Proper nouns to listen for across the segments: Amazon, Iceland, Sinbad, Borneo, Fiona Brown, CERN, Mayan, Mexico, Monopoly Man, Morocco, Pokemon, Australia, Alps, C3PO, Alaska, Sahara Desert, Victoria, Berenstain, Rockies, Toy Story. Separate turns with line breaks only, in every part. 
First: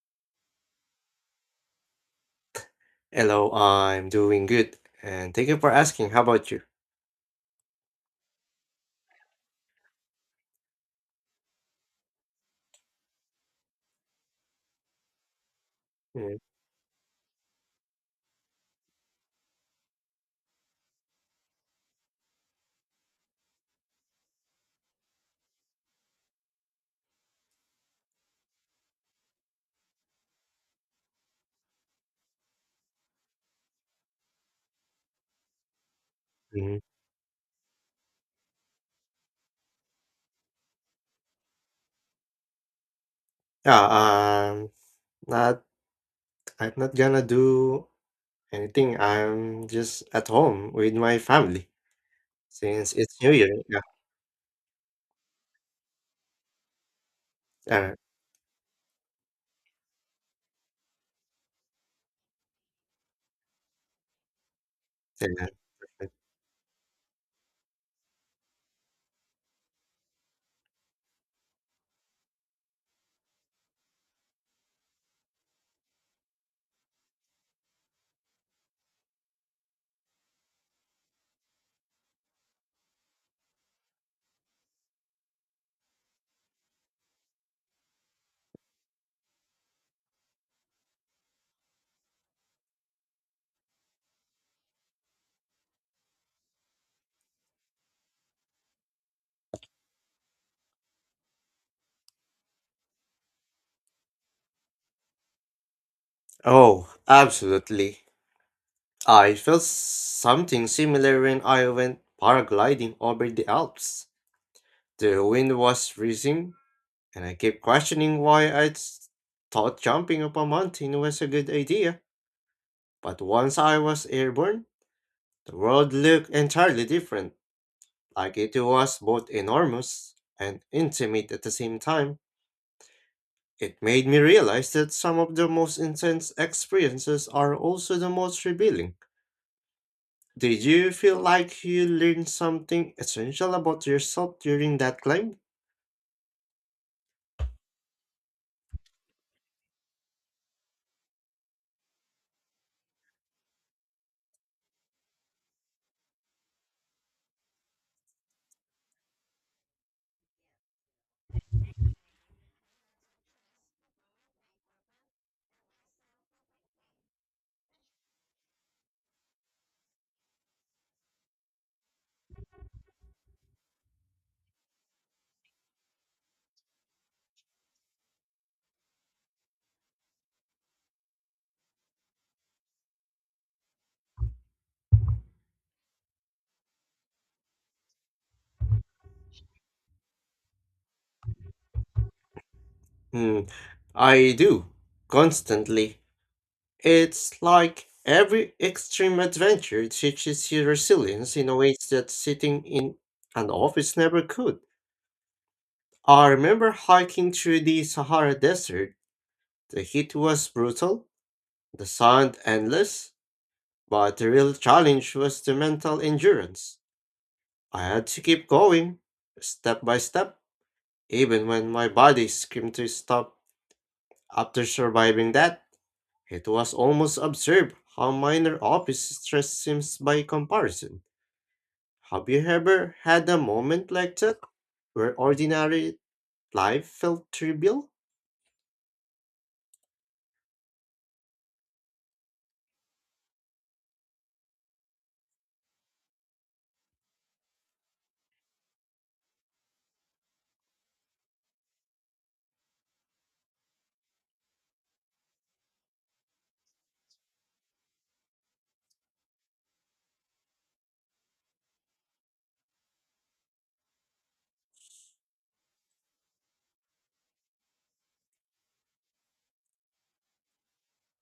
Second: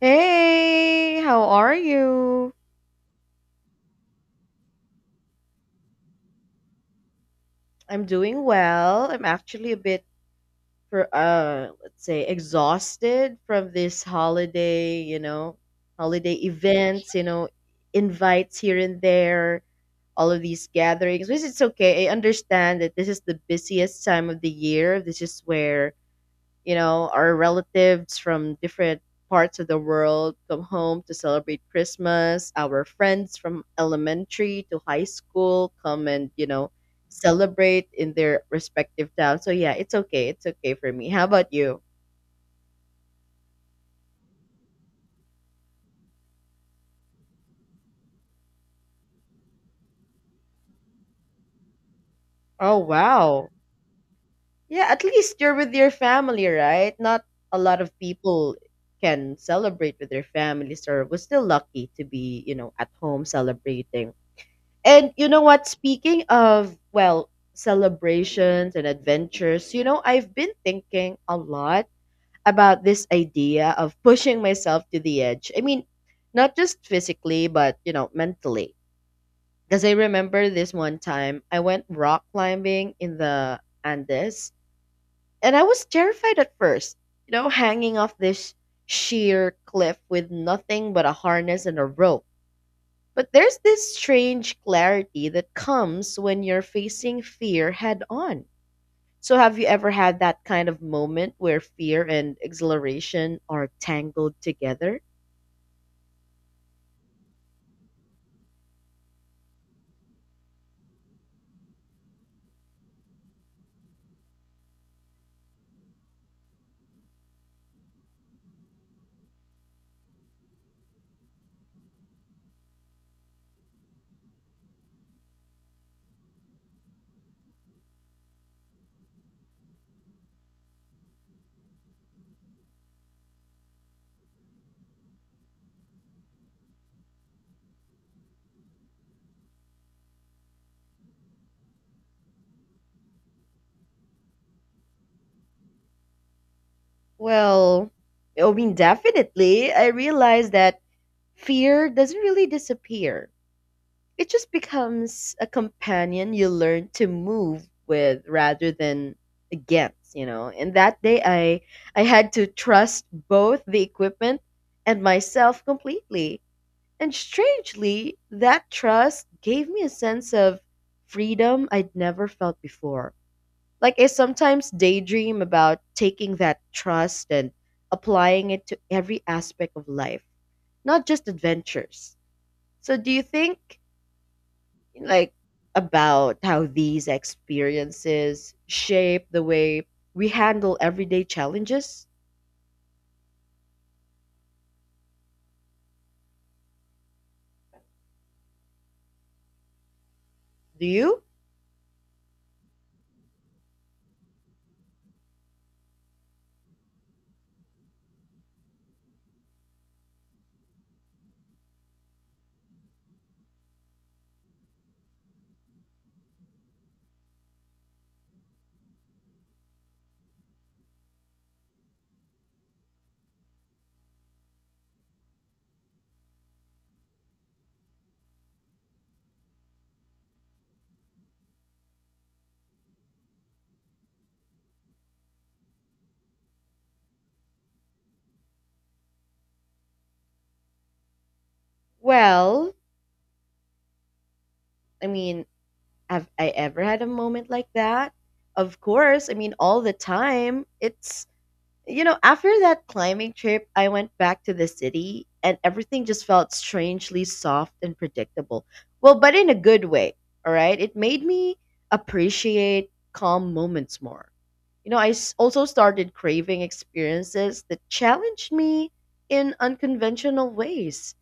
Hey, how are you?
Hello, I'm doing good, and thank you for asking. How about you?
I'm doing well. I'm actually a bit for let's say exhausted from this holiday, holiday
Yeah,
events, invites here and there, all of these gatherings, which is okay. I understand that this is the busiest time of the year. This is where our relatives from different parts of the world come home to celebrate Christmas. Our friends from elementary to high school come and,
mhm.
celebrate in their respective towns. So yeah, it's okay. It's okay for me. How about you?
Yeah, um, not I'm not gonna do anything. I'm just at home with my family
Oh,
since it's New
wow.
Year. Yeah.
Yeah, at least you're with your family, right? Not a lot of
Uh,
people can celebrate with their families or we're still lucky to be, at home celebrating. And you know
yeah.
what? Speaking of, well, celebrations and adventures, I've been thinking a lot about this idea of pushing myself to the edge. I mean, not just physically, but, mentally. Because I remember this one time I went rock climbing in the Andes, and I was terrified at first, hanging off this sheer cliff with nothing but a harness and a rope. But there's this strange clarity that comes when you're facing fear head on. So, have you ever had that kind of moment where fear and exhilaration are tangled together?
Oh, absolutely. I felt something similar when I went paragliding over the Alps. The wind was freezing, and I kept questioning why I thought jumping up a mountain was a good idea. But once I was airborne, the world looked entirely different, like it was both enormous and intimate at the same time. It made me realize that some of the most intense experiences are also the most revealing. Did you feel like you learned something essential about yourself during that climb?
Well, I mean, definitely. I realized that fear doesn't really disappear. It just becomes a companion you learn to move with rather than against. And that day I had to trust both the equipment and myself completely. And strangely, that trust gave me a sense of freedom I'd never felt before. Like I sometimes daydream about taking that trust and applying it to every aspect of life, not just adventures. So do you think like about how these experiences shape the way we handle everyday challenges.
Hmm, I do, constantly. It's like every extreme adventure teaches you
Do you?
resilience in ways that sitting in an office never could. I remember hiking through the Sahara Desert. The heat was brutal, the sun endless, but the real challenge was the mental endurance. I had to keep going, step by step, even when my body screamed to stop. After surviving that, it was almost absurd how minor office stress seems by comparison. Have you ever had a moment like that where ordinary life felt trivial?
Well, I mean, have I ever had a moment like that? Of course. I mean, all the time. After that climbing trip, I went back to the city and everything just felt strangely soft and predictable. Well, but in a good way, all right? It made me appreciate calm moments more. I also started craving experiences that challenged me in unconventional ways.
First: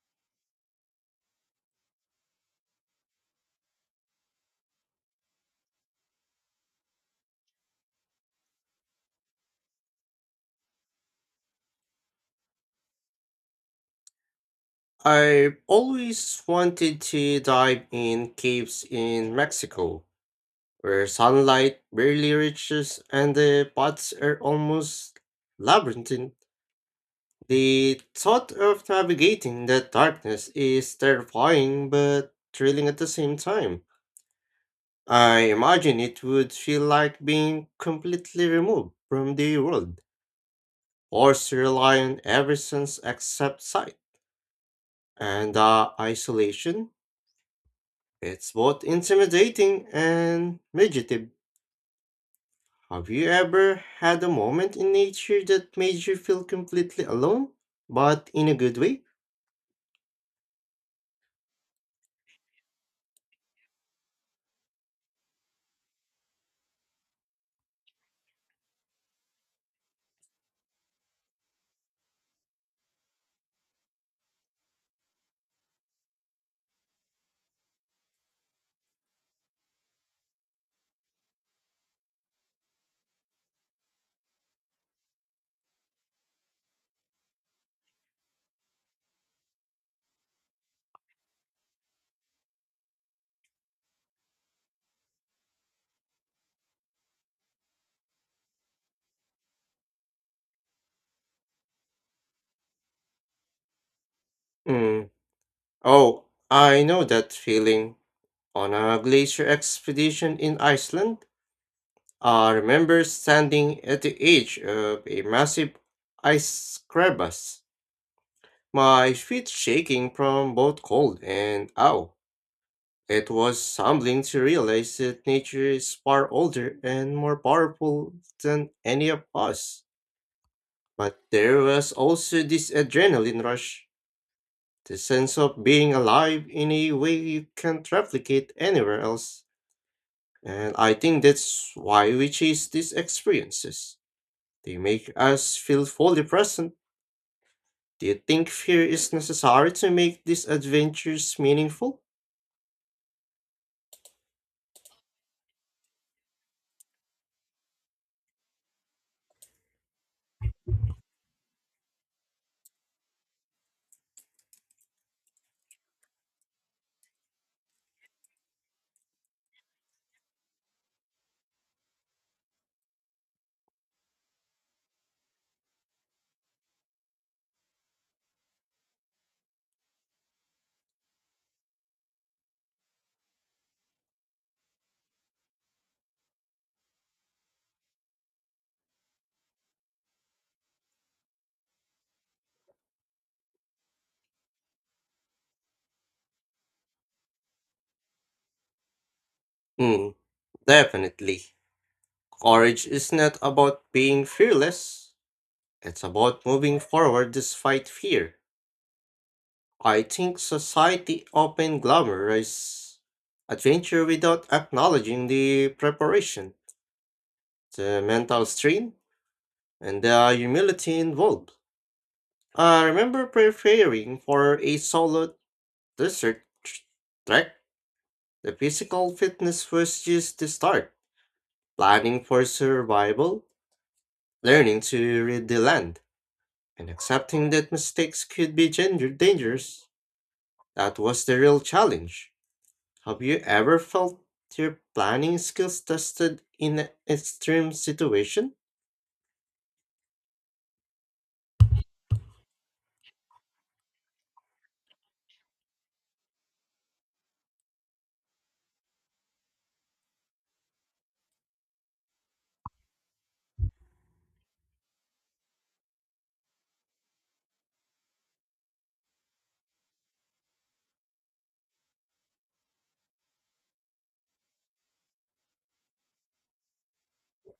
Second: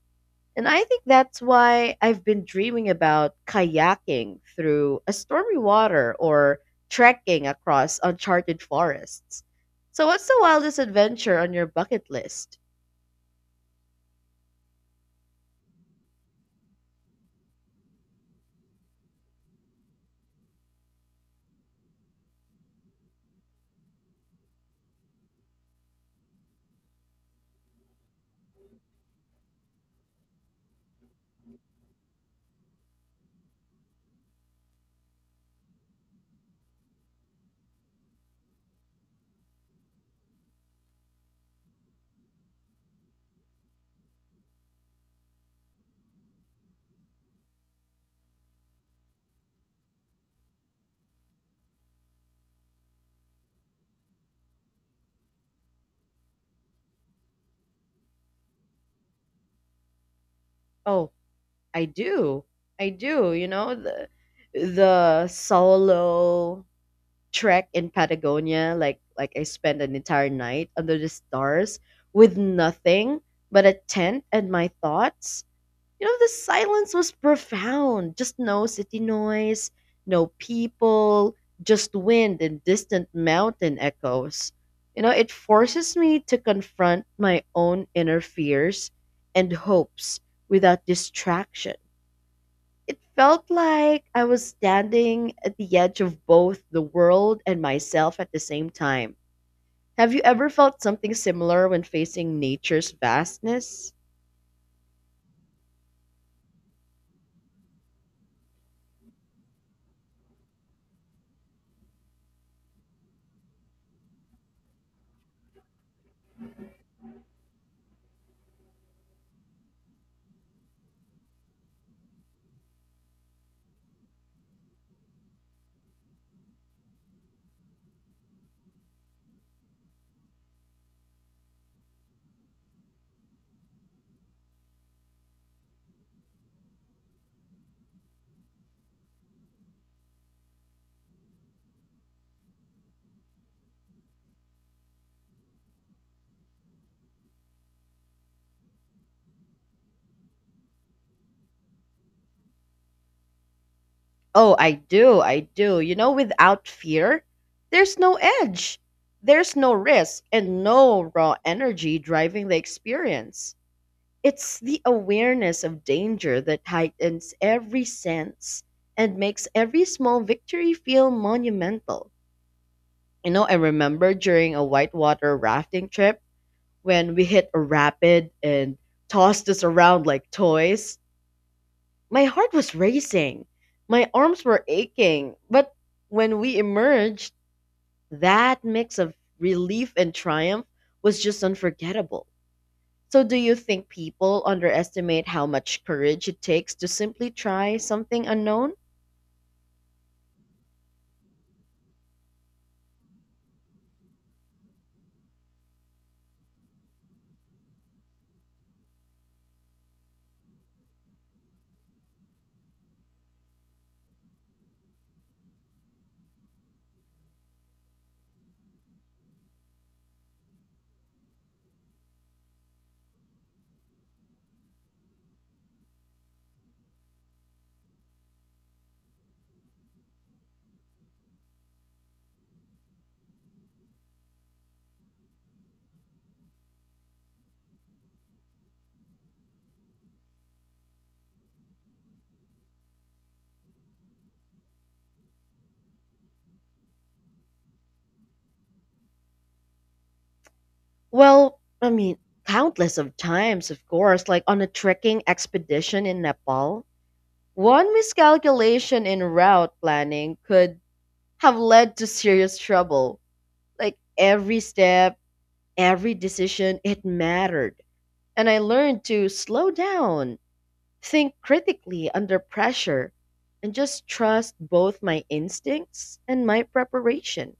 And I think that's why I've been dreaming about kayaking through a stormy water or trekking across uncharted forests. So, what's the wildest adventure on your bucket list?
I've always wanted to dive in caves in Mexico where sunlight barely reaches and the paths are almost labyrinthine. The thought of navigating that darkness is terrifying but thrilling at the same time. I imagine it would feel like being completely removed from the world. Horse rely on every sense except sight, and the isolation. It's both intimidating and meditative. Have you ever had a moment in nature that made you feel completely alone, but in a good way?
Oh, I do. I do. The solo trek in Patagonia, like I spent an entire night under the stars with nothing but a tent and my thoughts. The silence was profound. Just no city noise, no people, just wind and distant mountain echoes. It forces me to confront my own inner fears and hopes without distraction. It felt like I was standing at the edge of both the world and myself at the same time. Have you ever felt something similar when facing nature's vastness?
Mm. Oh, I know that feeling. On a glacier expedition in Iceland, I remember standing at the edge of a massive ice crevasse. My feet shaking from both cold and ow. It was humbling to realize that nature is far older and more powerful than any of us. But there was also this adrenaline rush, the sense of being alive in a way you can't replicate anywhere else. And I think that's why we chase these experiences. They make us feel fully present. Do you think fear is necessary to make these adventures meaningful?
Oh, I do. I do. Without fear, there's no edge, there's no risk, and no raw energy driving the experience. It's the awareness of danger that heightens every sense and makes every small victory feel monumental. I remember during a whitewater rafting trip when we hit a rapid and tossed us around like toys. My heart was racing. My arms were aching. But when we emerged, that mix of relief and triumph was just unforgettable. So, do you think people underestimate how much courage it takes to simply try something unknown?
Hmm. Definitely. Courage is not about being fearless, it's about moving forward despite fear. I think society often glamorizes adventure without acknowledging the preparation, the mental strain, and the humility involved. I remember preparing for a solo desert tr- trek. The physical fitness was just the start, planning for survival, learning to read the land, and accepting that mistakes could be gender dangerous. That was the real challenge. Have you ever felt your planning skills tested in an extreme situation?
Well, I mean, countless of times, of course, like on a trekking expedition in Nepal. One miscalculation in route planning could have led to serious trouble. Like every step, every decision, it mattered. And I learned to slow down, think critically under pressure, and just trust both my instincts and my preparation.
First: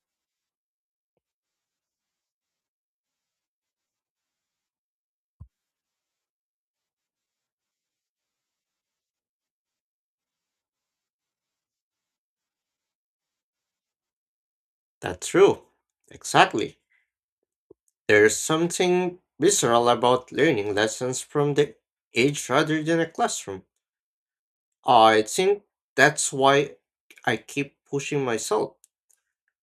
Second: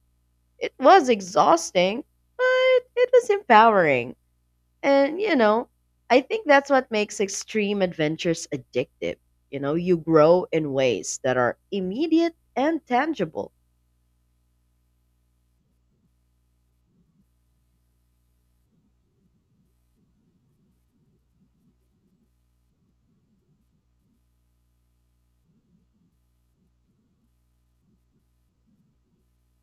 It was exhausting, but it was empowering. And, I think that's what makes extreme adventures addictive. You grow in ways that are immediate and tangible.
That's true. Exactly. There's something visceral about learning lessons from the edge rather than a classroom. I think that's why I keep pushing myself.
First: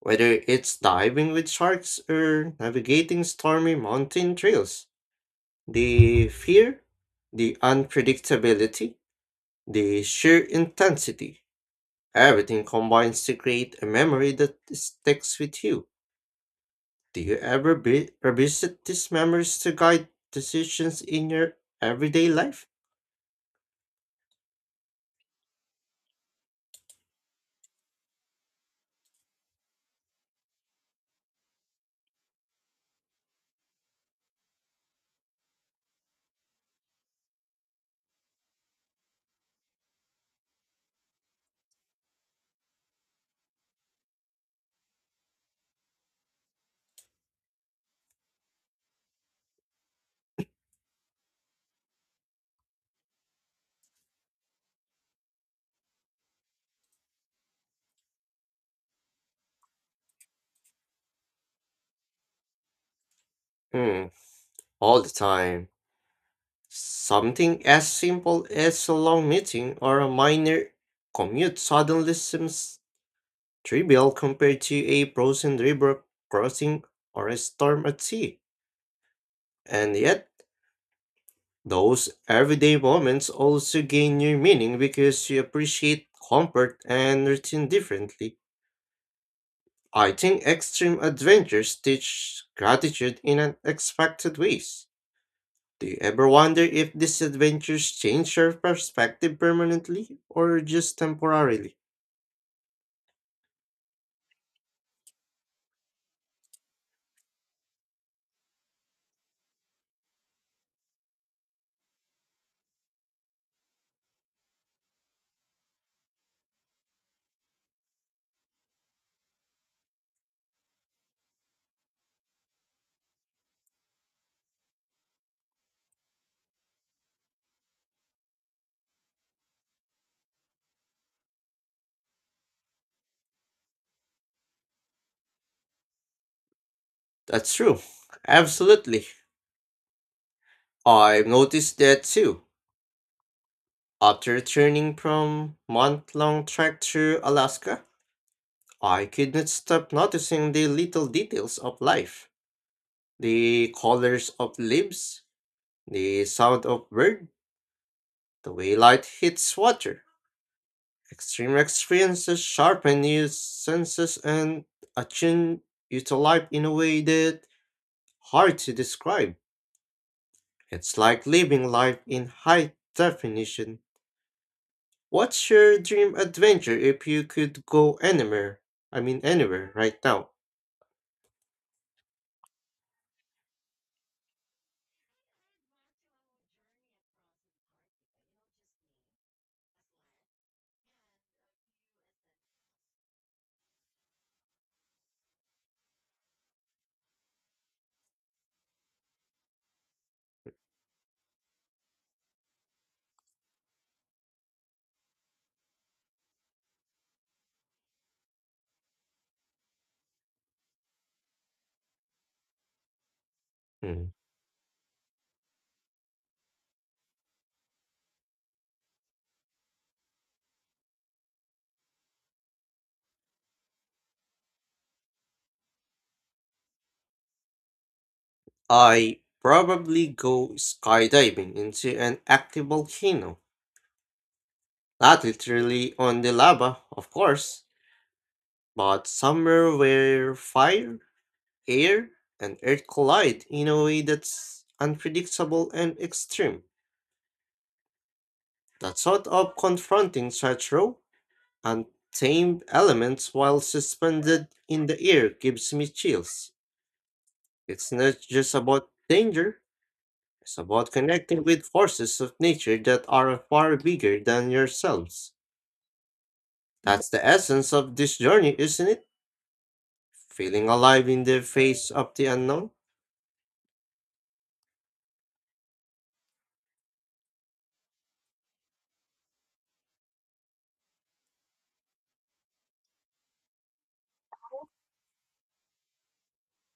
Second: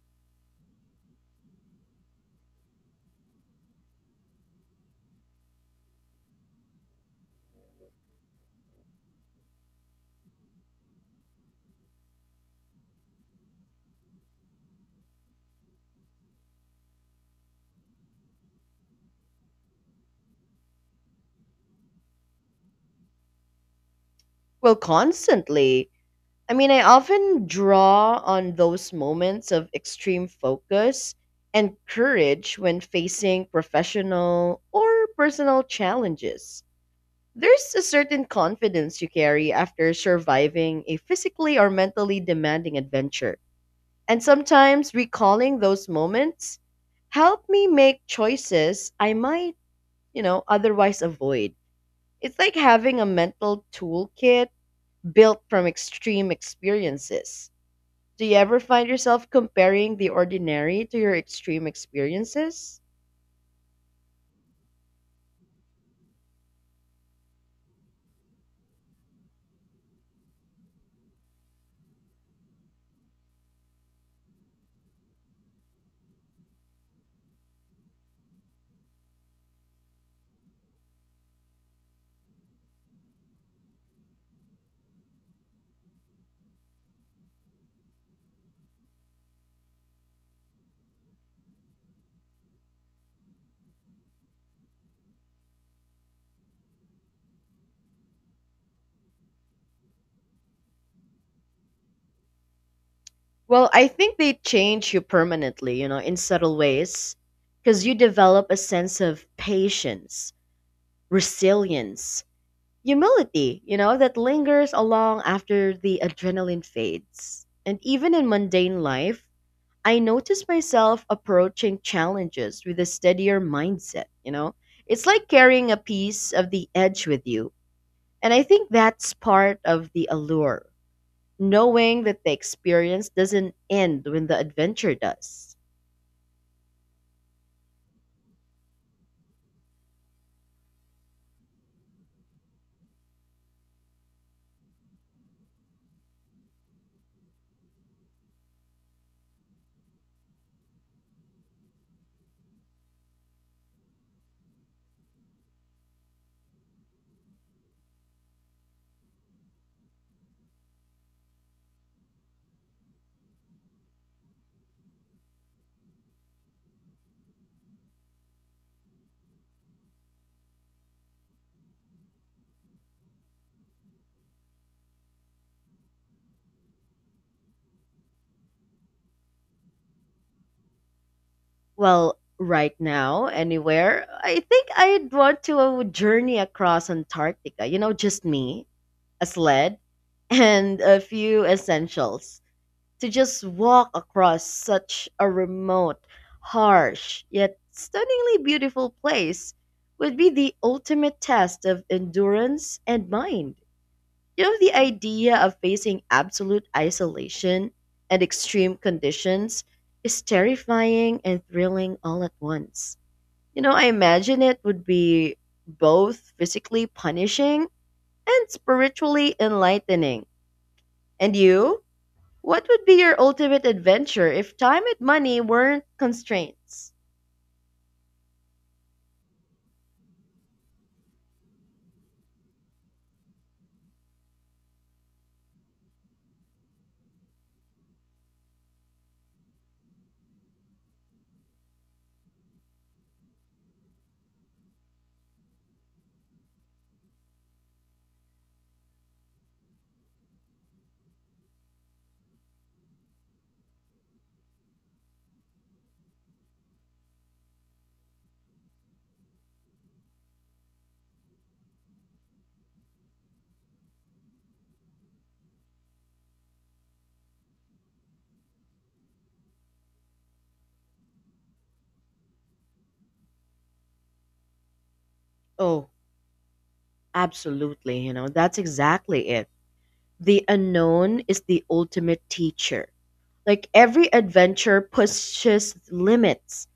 Whether it's diving with sharks or navigating stormy mountain trails, the fear, the unpredictability, the sheer intensity, everything combines to create a memory that sticks with you. Do you ever revisit these memories to guide decisions in your everyday life?
Well, constantly I mean, I often draw on those moments of extreme focus and courage when facing professional or personal challenges. There's a certain confidence you carry after surviving a physically or mentally demanding adventure. And sometimes recalling those moments help me make choices I might, otherwise avoid. It's like having a mental toolkit built from extreme experiences. Do you ever find yourself comparing the ordinary to your extreme experiences?
Hmm, all the time. Something as simple as a long meeting or a minor commute suddenly seems trivial compared to a frozen river crossing or a storm at sea. And yet, those everyday moments also gain new meaning because you appreciate comfort and routine differently. I think extreme adventures teach gratitude in unexpected ways. Do you ever wonder if these adventures change your perspective permanently or just temporarily?
Well, I think they change you permanently, in subtle ways, because you develop a sense of patience, resilience, humility, that lingers along after the adrenaline fades. And even in mundane life, I notice myself approaching challenges with a steadier mindset, you know? It's like carrying a piece of the edge with you. And I think that's part of the allure, knowing that the experience doesn't end when the adventure does.
That's true. Absolutely. I've noticed that too. After returning from month-long trek through Alaska, I could not stop noticing the little details of life. The colors of leaves, the sound of bird, the way light hits water. Extreme experiences sharpen your senses and attune you to life in a way that hard to describe. It's like living life in high definition. What's your dream adventure if you could go anywhere? I mean anywhere right now.
Well, right now, anywhere, I think I'd want to journey across Antarctica. Just me, a sled, and a few essentials to just walk across such a remote, harsh, yet stunningly beautiful place would be the ultimate test of endurance and mind. The idea of facing absolute isolation and extreme conditions is terrifying and thrilling all at once. I
Hmm.
imagine it would be both physically punishing and spiritually enlightening. And you? What would be your ultimate adventure if time and money weren't constraints?
I probably go skydiving into an active volcano. Not literally on the lava, of course, but somewhere where fire, air, and earth collide in a way that's unpredictable and extreme. That sort of confronting such raw, untamed elements while suspended in the air gives me chills. It's not just about danger, it's about connecting with forces of nature that are far bigger than yourselves. That's the essence of this journey, isn't it? Feeling alive in the face of the unknown?
Oh, absolutely. That's exactly it. The unknown is the ultimate teacher. Like every adventure pushes limits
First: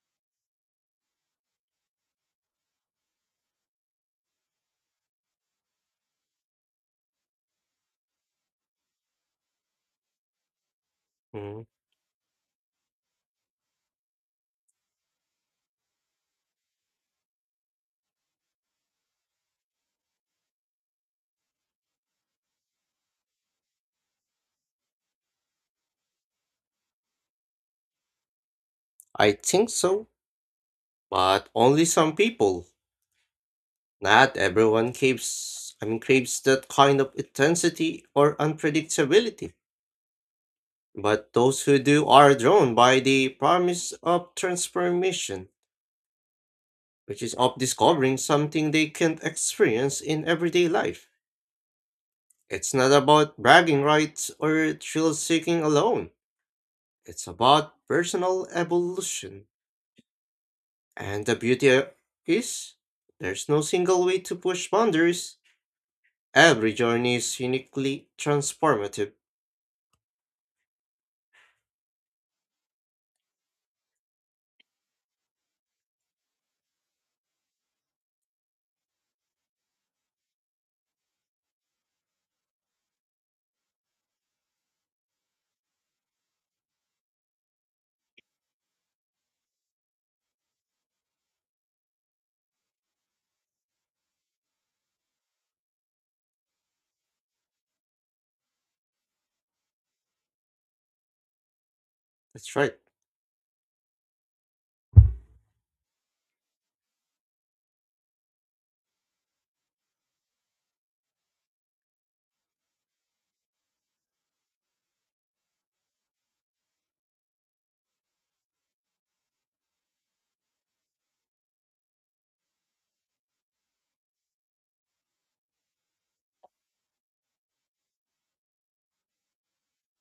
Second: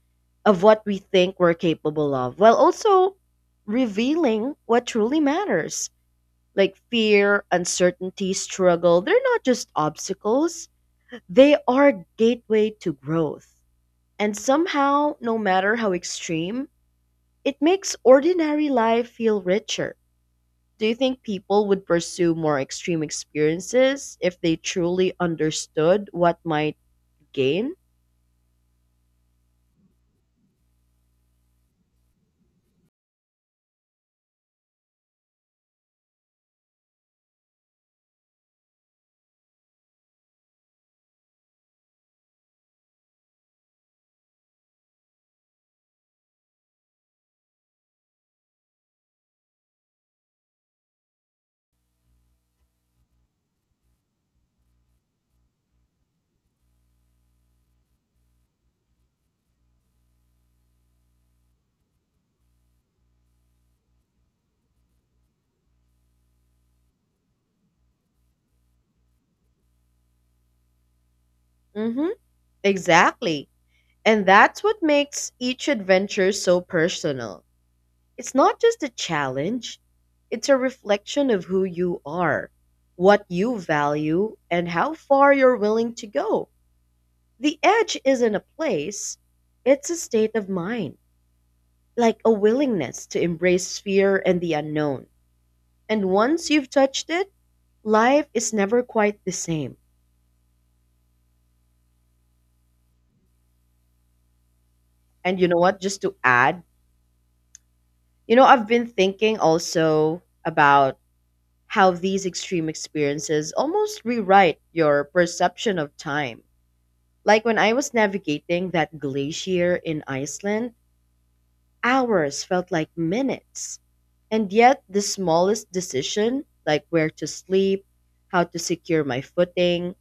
of what we think we're capable of, while also revealing what truly matters. Like fear, uncertainty, struggle, they're not just obstacles, they
Mm,
are gateway to growth. And somehow, no matter how extreme, it makes ordinary life feel richer. Do you think people would pursue more extreme experiences if they truly understood what might gain?
I think so, but only some people. Not everyone craves that kind of intensity or unpredictability. But those who do are drawn by the promise of transformation, which is of discovering something they can't experience in everyday life. It's not about bragging rights or thrill seeking alone. It's about personal evolution. And the beauty is, there's no single way to push boundaries. Every journey is uniquely transformative.
hmm Exactly. And that's what makes each adventure so personal. It's not just a challenge, it's a reflection of who you are, what you value, and how far you're willing to go. The edge isn't a place, it's a state of mind, like a willingness to embrace fear and the unknown. And once you've touched it, life is never quite the same.
That's right.
And you know what? Just to add, I've been thinking also about how these extreme experiences almost rewrite your perception of time. Like when I was navigating that glacier in Iceland, hours felt like minutes. And yet, the smallest decision, like where to sleep, how to secure my footing,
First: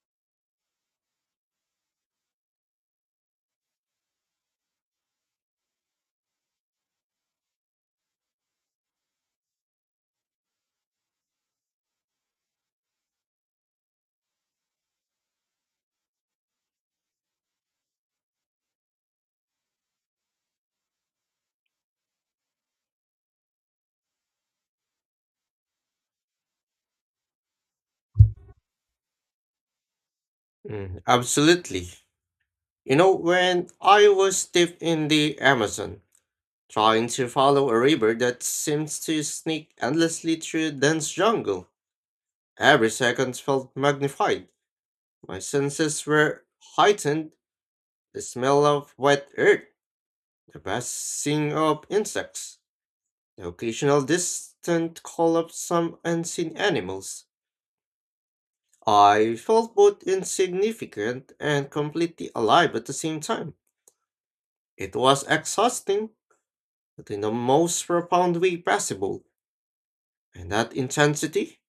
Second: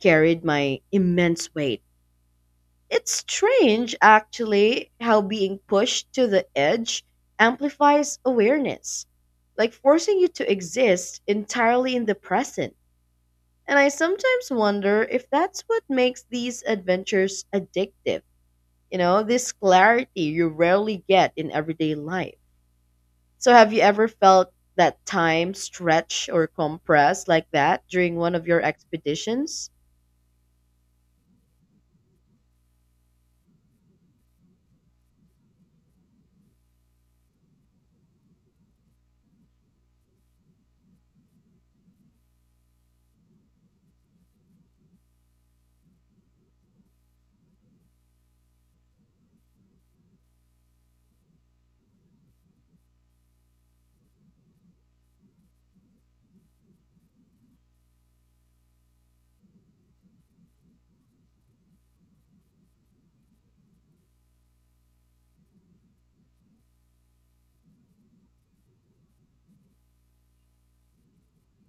carried my immense weight. It's strange, actually, how being pushed to the edge amplifies awareness, like forcing you to exist entirely in the present. And I sometimes wonder if that's what makes these adventures addictive. This clarity you rarely get in everyday life. So, have you ever felt that time stretch or compress like that during one of your expeditions?
Mm, absolutely. You know, when I was deep in the Amazon, trying to follow a river that seems to sneak endlessly through dense jungle, every second felt magnified. My senses were heightened, the smell of wet earth, the buzzing of insects, the occasional distant call of some unseen animals. I felt both insignificant and completely alive at the same time. It was exhausting, but in the most profound way possible. And that intensity,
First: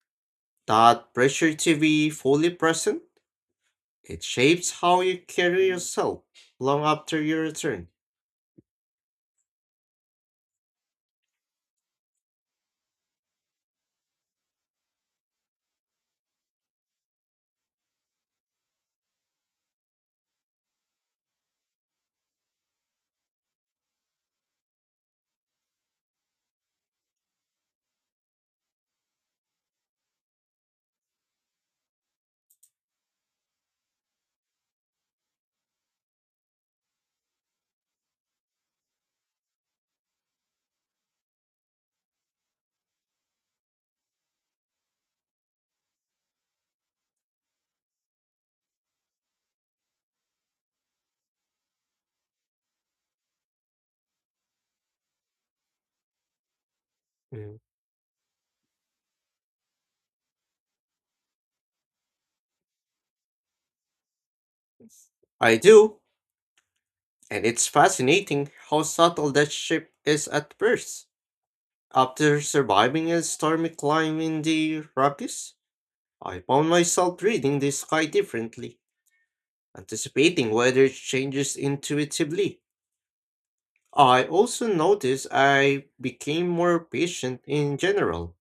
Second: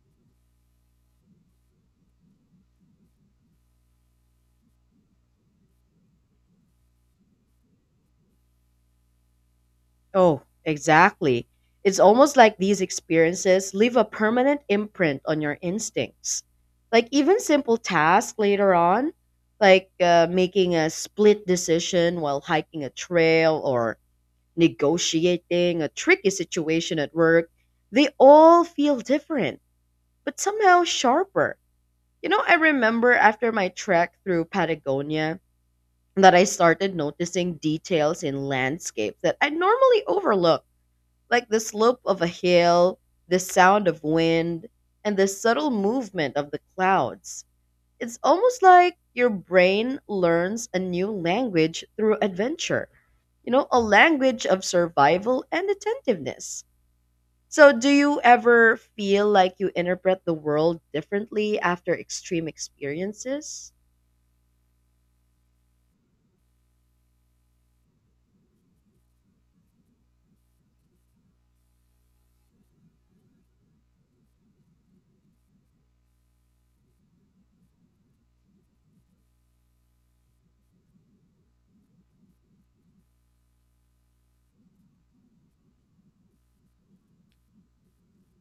that pressure to be fully present, it shapes how you carry yourself long after your return.
Oh, exactly. It's almost like these experiences leave a permanent imprint on your instincts. Like, even simple tasks later on, like making a split decision while hiking a trail or negotiating a tricky situation at work, they all feel different, but somehow sharper. I remember after my trek through Patagonia that I started noticing details in landscapes that I normally overlook, like the slope of a hill, the sound of wind, and the subtle movement of the clouds. It's almost like your brain learns a new language through adventure, a language of survival and attentiveness.
Mm.
So, do you ever feel like you interpret the world differently after extreme experiences?
I do, and it's fascinating how subtle that shift is at first. After surviving a stormy climb in the Rockies, I found myself reading the sky differently, anticipating weather changes intuitively. I also noticed I became more patient in general,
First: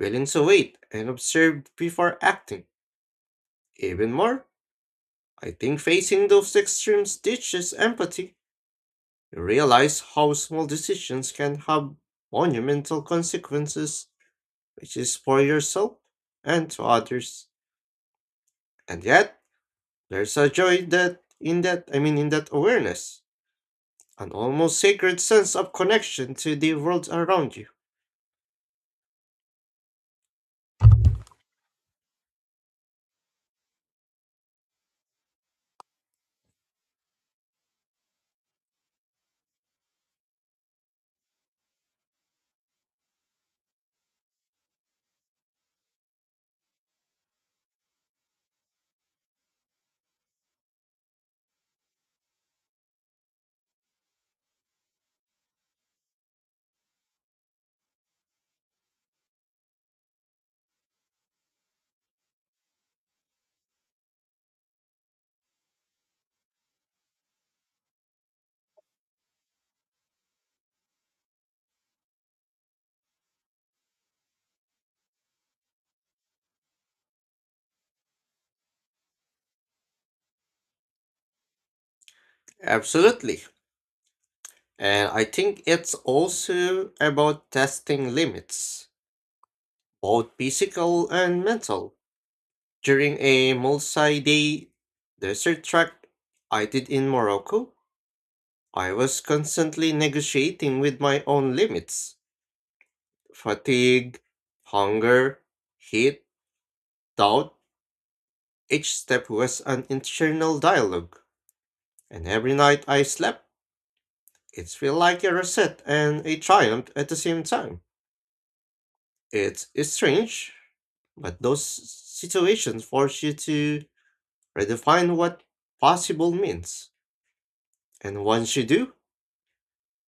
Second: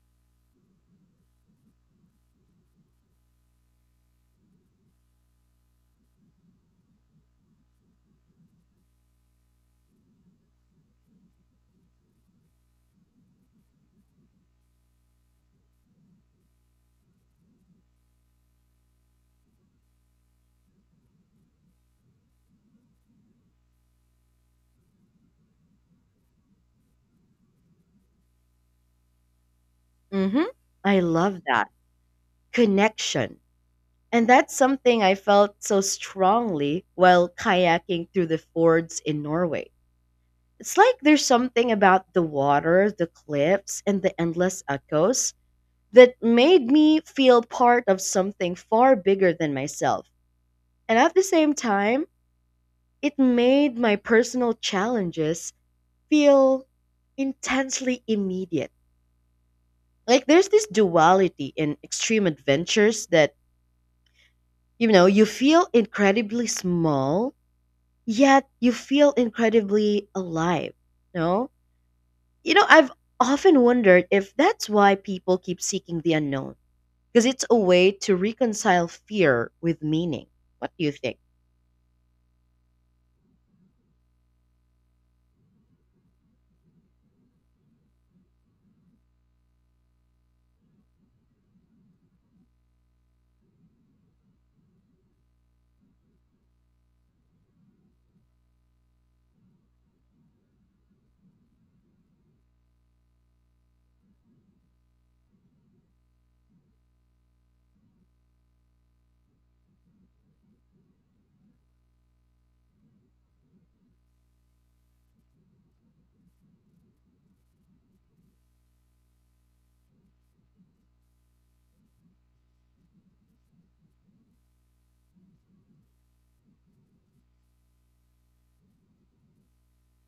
willing to wait and observe before acting. Even more, I think facing those extremes teaches empathy. You realize how small decisions can have monumental consequences, which is for yourself and to others. And yet there's a joy that in that I mean in that awareness, an almost sacred sense of connection to the world around you.
Mm-hmm. I love that. Connection. And that's something I felt so strongly while kayaking through the fords in Norway. It's like there's something about the water, the cliffs, and the endless echoes that made me feel part of something far bigger than myself. And at the same time, it made my personal challenges feel intensely immediate. Like there's this duality in extreme adventures that, you feel incredibly small, yet you feel incredibly alive. No? I've often wondered if that's why people keep seeking the unknown, because it's a way to reconcile fear with meaning. What do you think?
Absolutely. And I think it's also about testing limits, both physical and mental. During a multi day desert trek I did in Morocco, I was constantly negotiating with my own limits, fatigue, hunger, heat, doubt. Each step was an internal dialogue, and every night I slept, it felt like a reset and a triumph at the same time. It's strange, but those situations force you to redefine what possible means. And once you do,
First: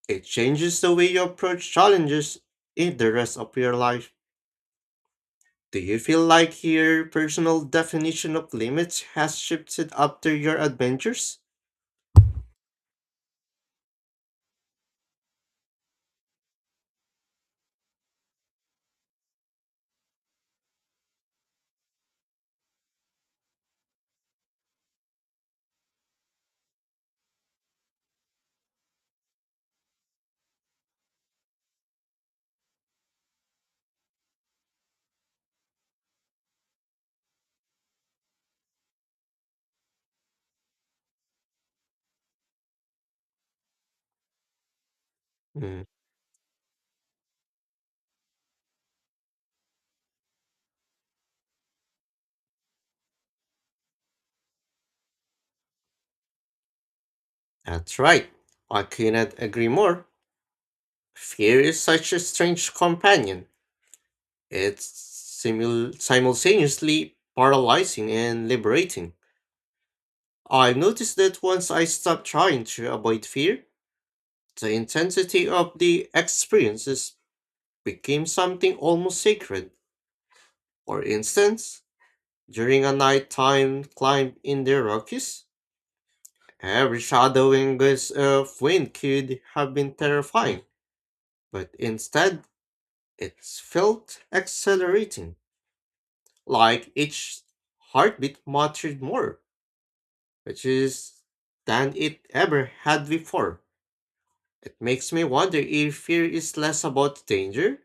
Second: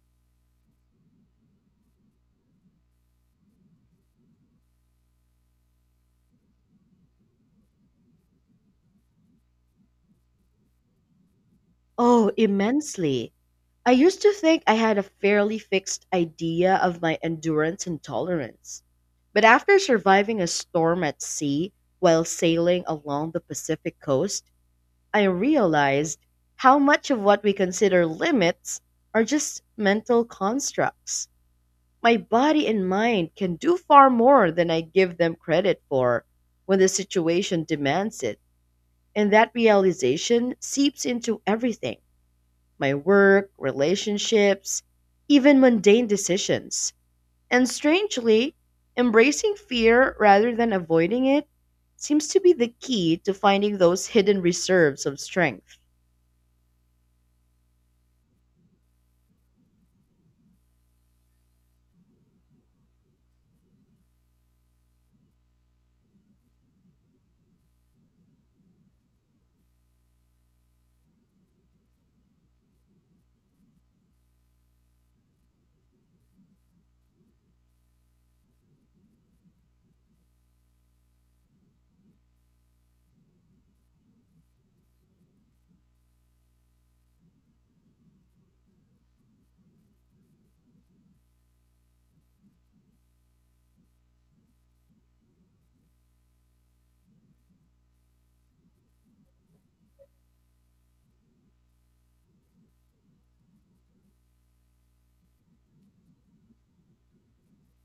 it changes the way you approach challenges in the rest of your life. Do you feel like your personal definition of limits has shifted after your adventures?
Oh, immensely. I used to think I had a fairly fixed idea of my endurance and tolerance. But after surviving a storm at sea while sailing along the Pacific coast, I realized how much of what we consider limits are just mental constructs. My body and mind can do far more than I give them credit for when the situation demands it. And that realization seeps into everything, my work, relationships, even
Hmm,
mundane decisions. And strangely, embracing fear rather than avoiding it seems to be the key to finding those hidden reserves of strength.
that's right. I cannot agree more. Fear is such a strange companion. It's simultaneously paralyzing and liberating. I noticed that once I stopped trying to avoid fear, the intensity of the experiences became something almost sacred. For instance, during a nighttime climb in the Rockies, every shadow and gust of wind could have been terrifying, but instead, it felt exhilarating. Like each heartbeat mattered more, which is than it ever had before. It makes me wonder if fear is less about danger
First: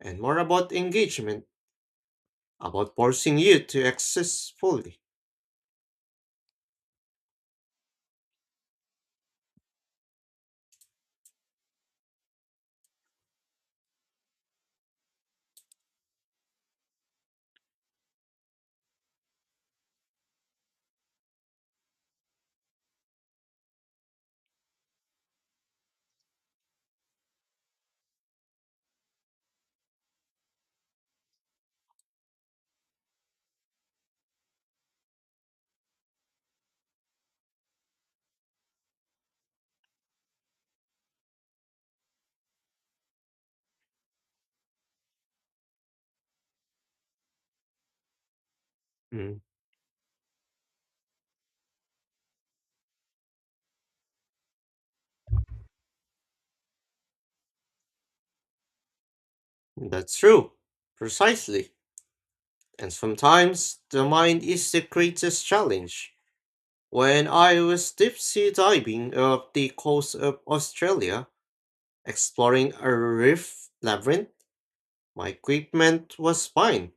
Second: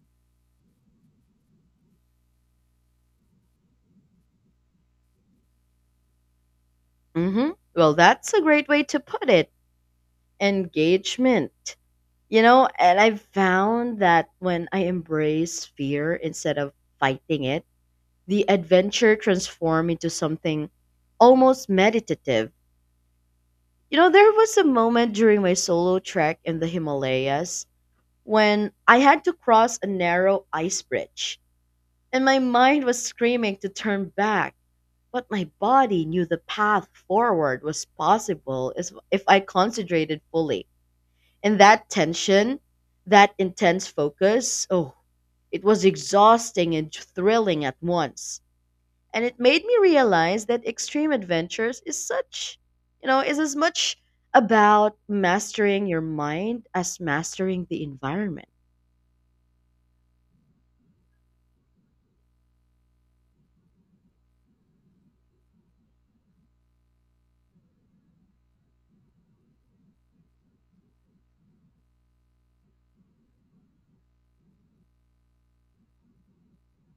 and more about engagement, about forcing you to access fully.
hmm Well, that's a great way to put it, engagement. And I've found that when I embrace fear instead of fighting it, the adventure transformed into something almost meditative. There was a moment during my solo trek in the Himalayas when I had to cross a narrow ice bridge, and my mind was screaming to turn back, but my body knew the path forward was possible if I concentrated fully. And that tension, that intense focus, oh, it was exhausting and thrilling at once. And it
Mm,
made me realize that extreme adventures is as much about mastering your mind as mastering the environment.
that's true. Precisely. And sometimes the mind is the greatest challenge. When I was deep sea diving off the coast of Australia, exploring a reef labyrinth, my equipment was fine,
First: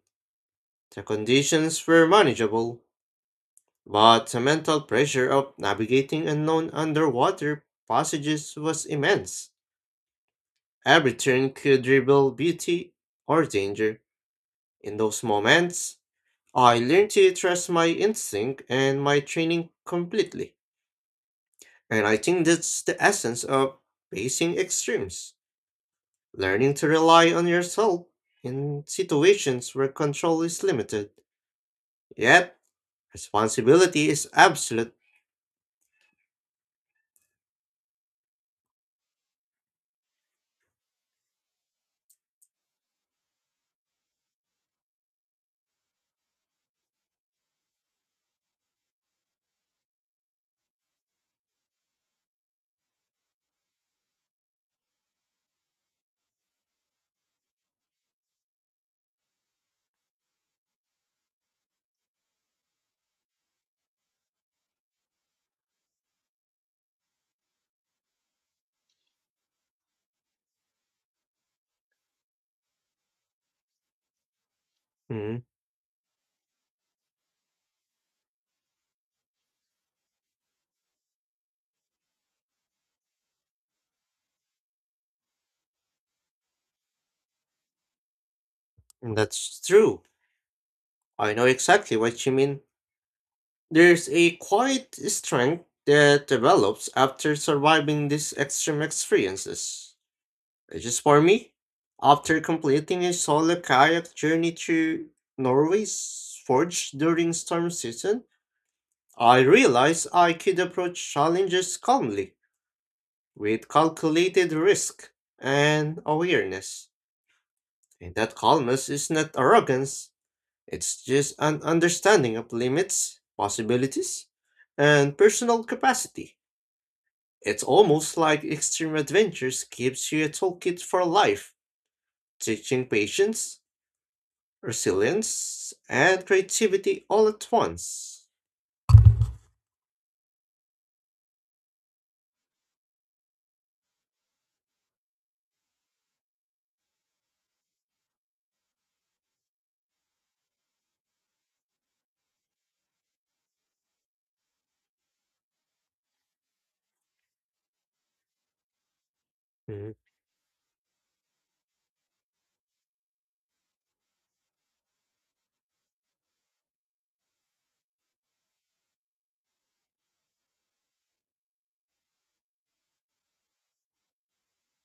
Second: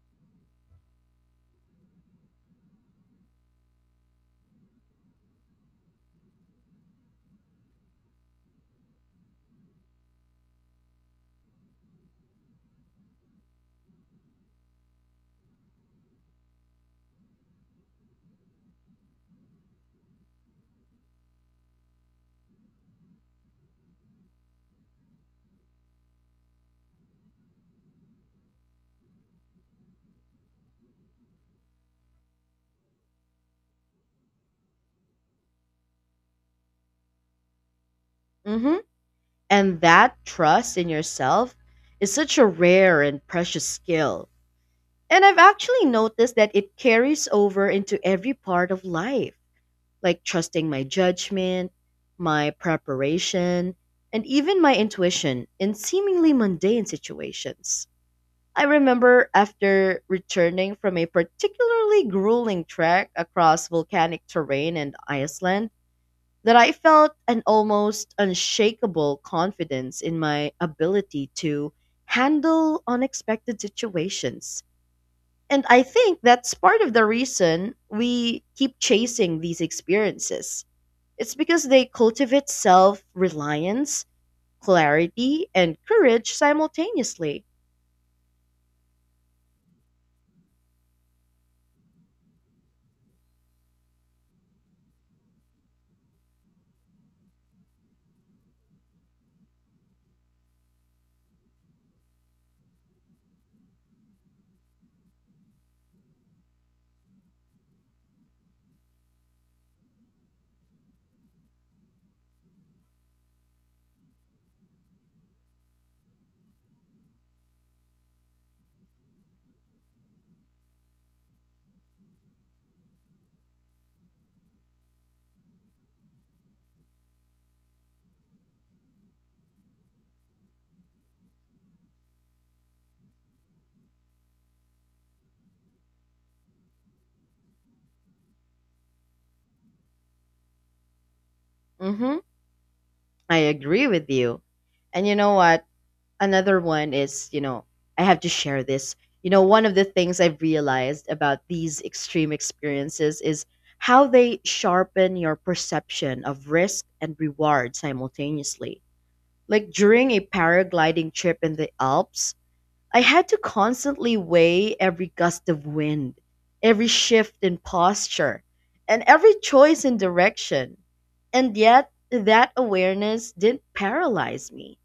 the conditions were manageable, but the mental pressure of navigating unknown underwater passages was immense. Every turn could reveal beauty or danger. In those moments, I learned to trust my instinct and my training completely. And I think that's the essence of facing extremes, learning to rely on yourself in situations where control is limited. Yet, responsibility is absolute.
hmm and that trust in yourself is such a rare and precious skill, and I've actually noticed that it carries over into every part of life, like trusting my judgment, my preparation, and even my intuition in seemingly mundane situations. I remember after returning from a particularly grueling trek across volcanic terrain in Iceland that I felt an almost unshakable confidence in my ability to handle unexpected situations.
Mm,
And I think that's part of the reason we keep chasing these experiences. It's because they cultivate self reliance, clarity, and courage simultaneously.
and that's true. I know exactly what you mean. There's a quiet strength that develops after surviving these extreme experiences. Which is for me, after completing a solo kayak journey through Norway's forge during storm season, I realized I could approach challenges calmly, with calculated risk and awareness. And that calmness is not arrogance, it's just an understanding of limits, possibilities, and personal capacity. It's almost like extreme adventures gives you a toolkit for life, teaching patience, resilience, and creativity all at once.
hmm I agree with you. And you know what? Another one is, I have to share this. One of the things I've realized about these extreme experiences is how they sharpen your perception of risk and reward simultaneously. Like
Mhm,
during a paragliding trip in the Alps, I had to constantly weigh every gust of wind, every shift in posture, and every choice in direction. And yet, that awareness didn't paralyze me.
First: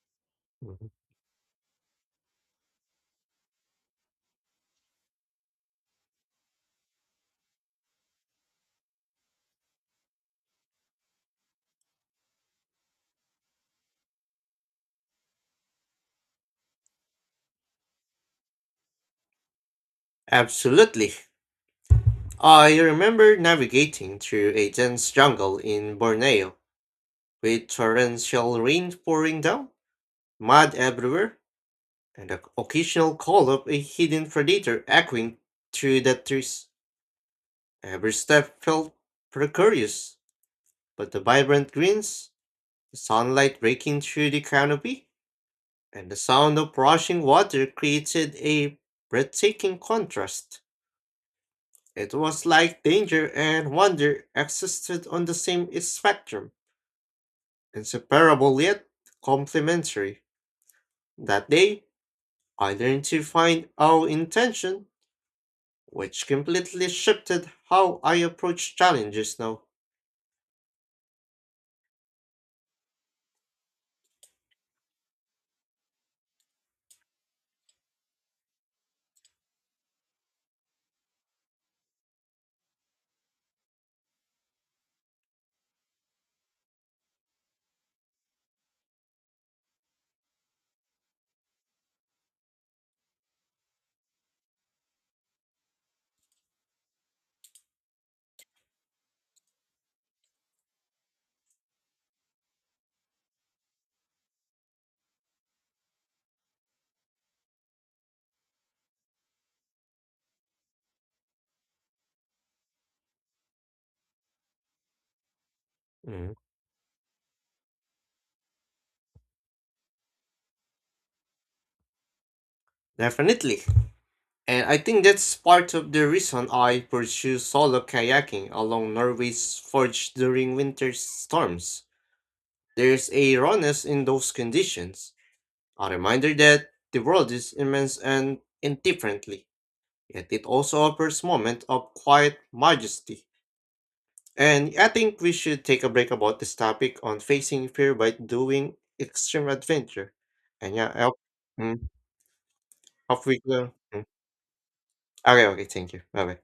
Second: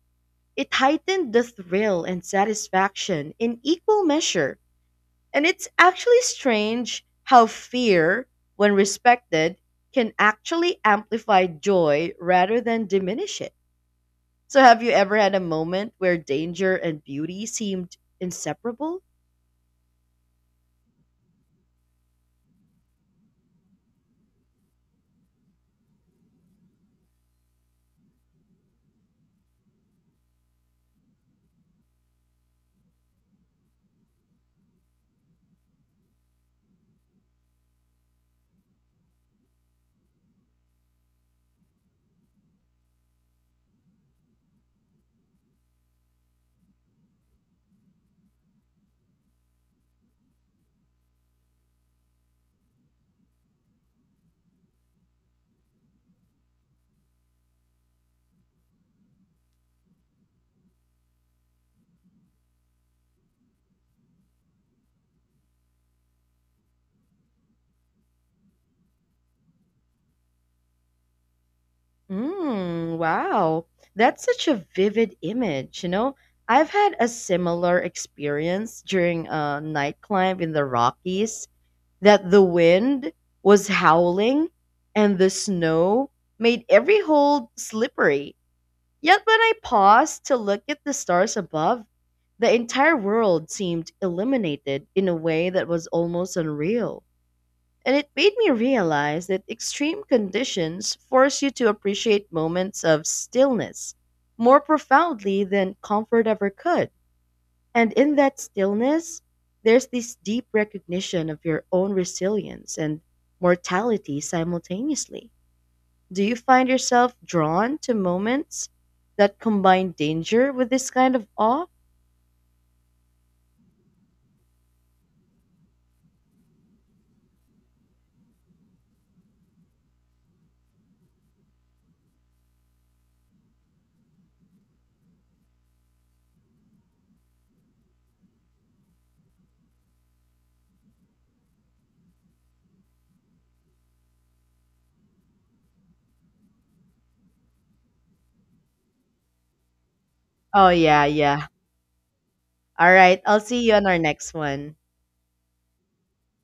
It
mhm.
heightened the thrill and satisfaction in equal measure. And it's actually strange how fear, when respected, can actually amplify joy rather than diminish it. So, have you ever had a moment where danger and beauty seemed inseparable?
Absolutely. I remember navigating through a dense jungle in Borneo with torrential rain pouring down, mud everywhere, and the occasional call of a hidden predator echoing through the trees. Every step felt precarious, but the vibrant greens, the sunlight breaking through the canopy, and the sound of rushing water created a breathtaking contrast. It was like danger and wonder existed on the same spectrum, inseparable yet complementary. That day, I learned to find all intention, which completely shifted how I approach challenges now.
Mm, wow. That's such a vivid image, you know? I've had a similar experience during a night climb in the Rockies that the wind was howling and the snow made every hold slippery. Yet when I paused to look at the stars above, the entire world seemed illuminated in a way that was almost unreal. And it made me realize that extreme conditions force you to appreciate moments of stillness more profoundly than comfort ever could. And in that stillness, there's this deep recognition of your own resilience and mortality simultaneously. Do
Mm.
you find yourself drawn to moments that combine danger with this kind of awe?
Definitely. And I think that's part of the reason I pursue solo kayaking along Norway's forge during winter storms. There's a rawness in those conditions, a reminder that the world is immense and indifferently, yet it also offers moments of quiet majesty. And I think we should take a break about this topic on facing fear by doing extreme adventure.
Oh,
And yeah, I
yeah,
hope,
yeah.
mm,
All right.
hope
I'll
we
see you
will.
on our
Mm.
next one.
Okay, okay, thank you. Bye bye.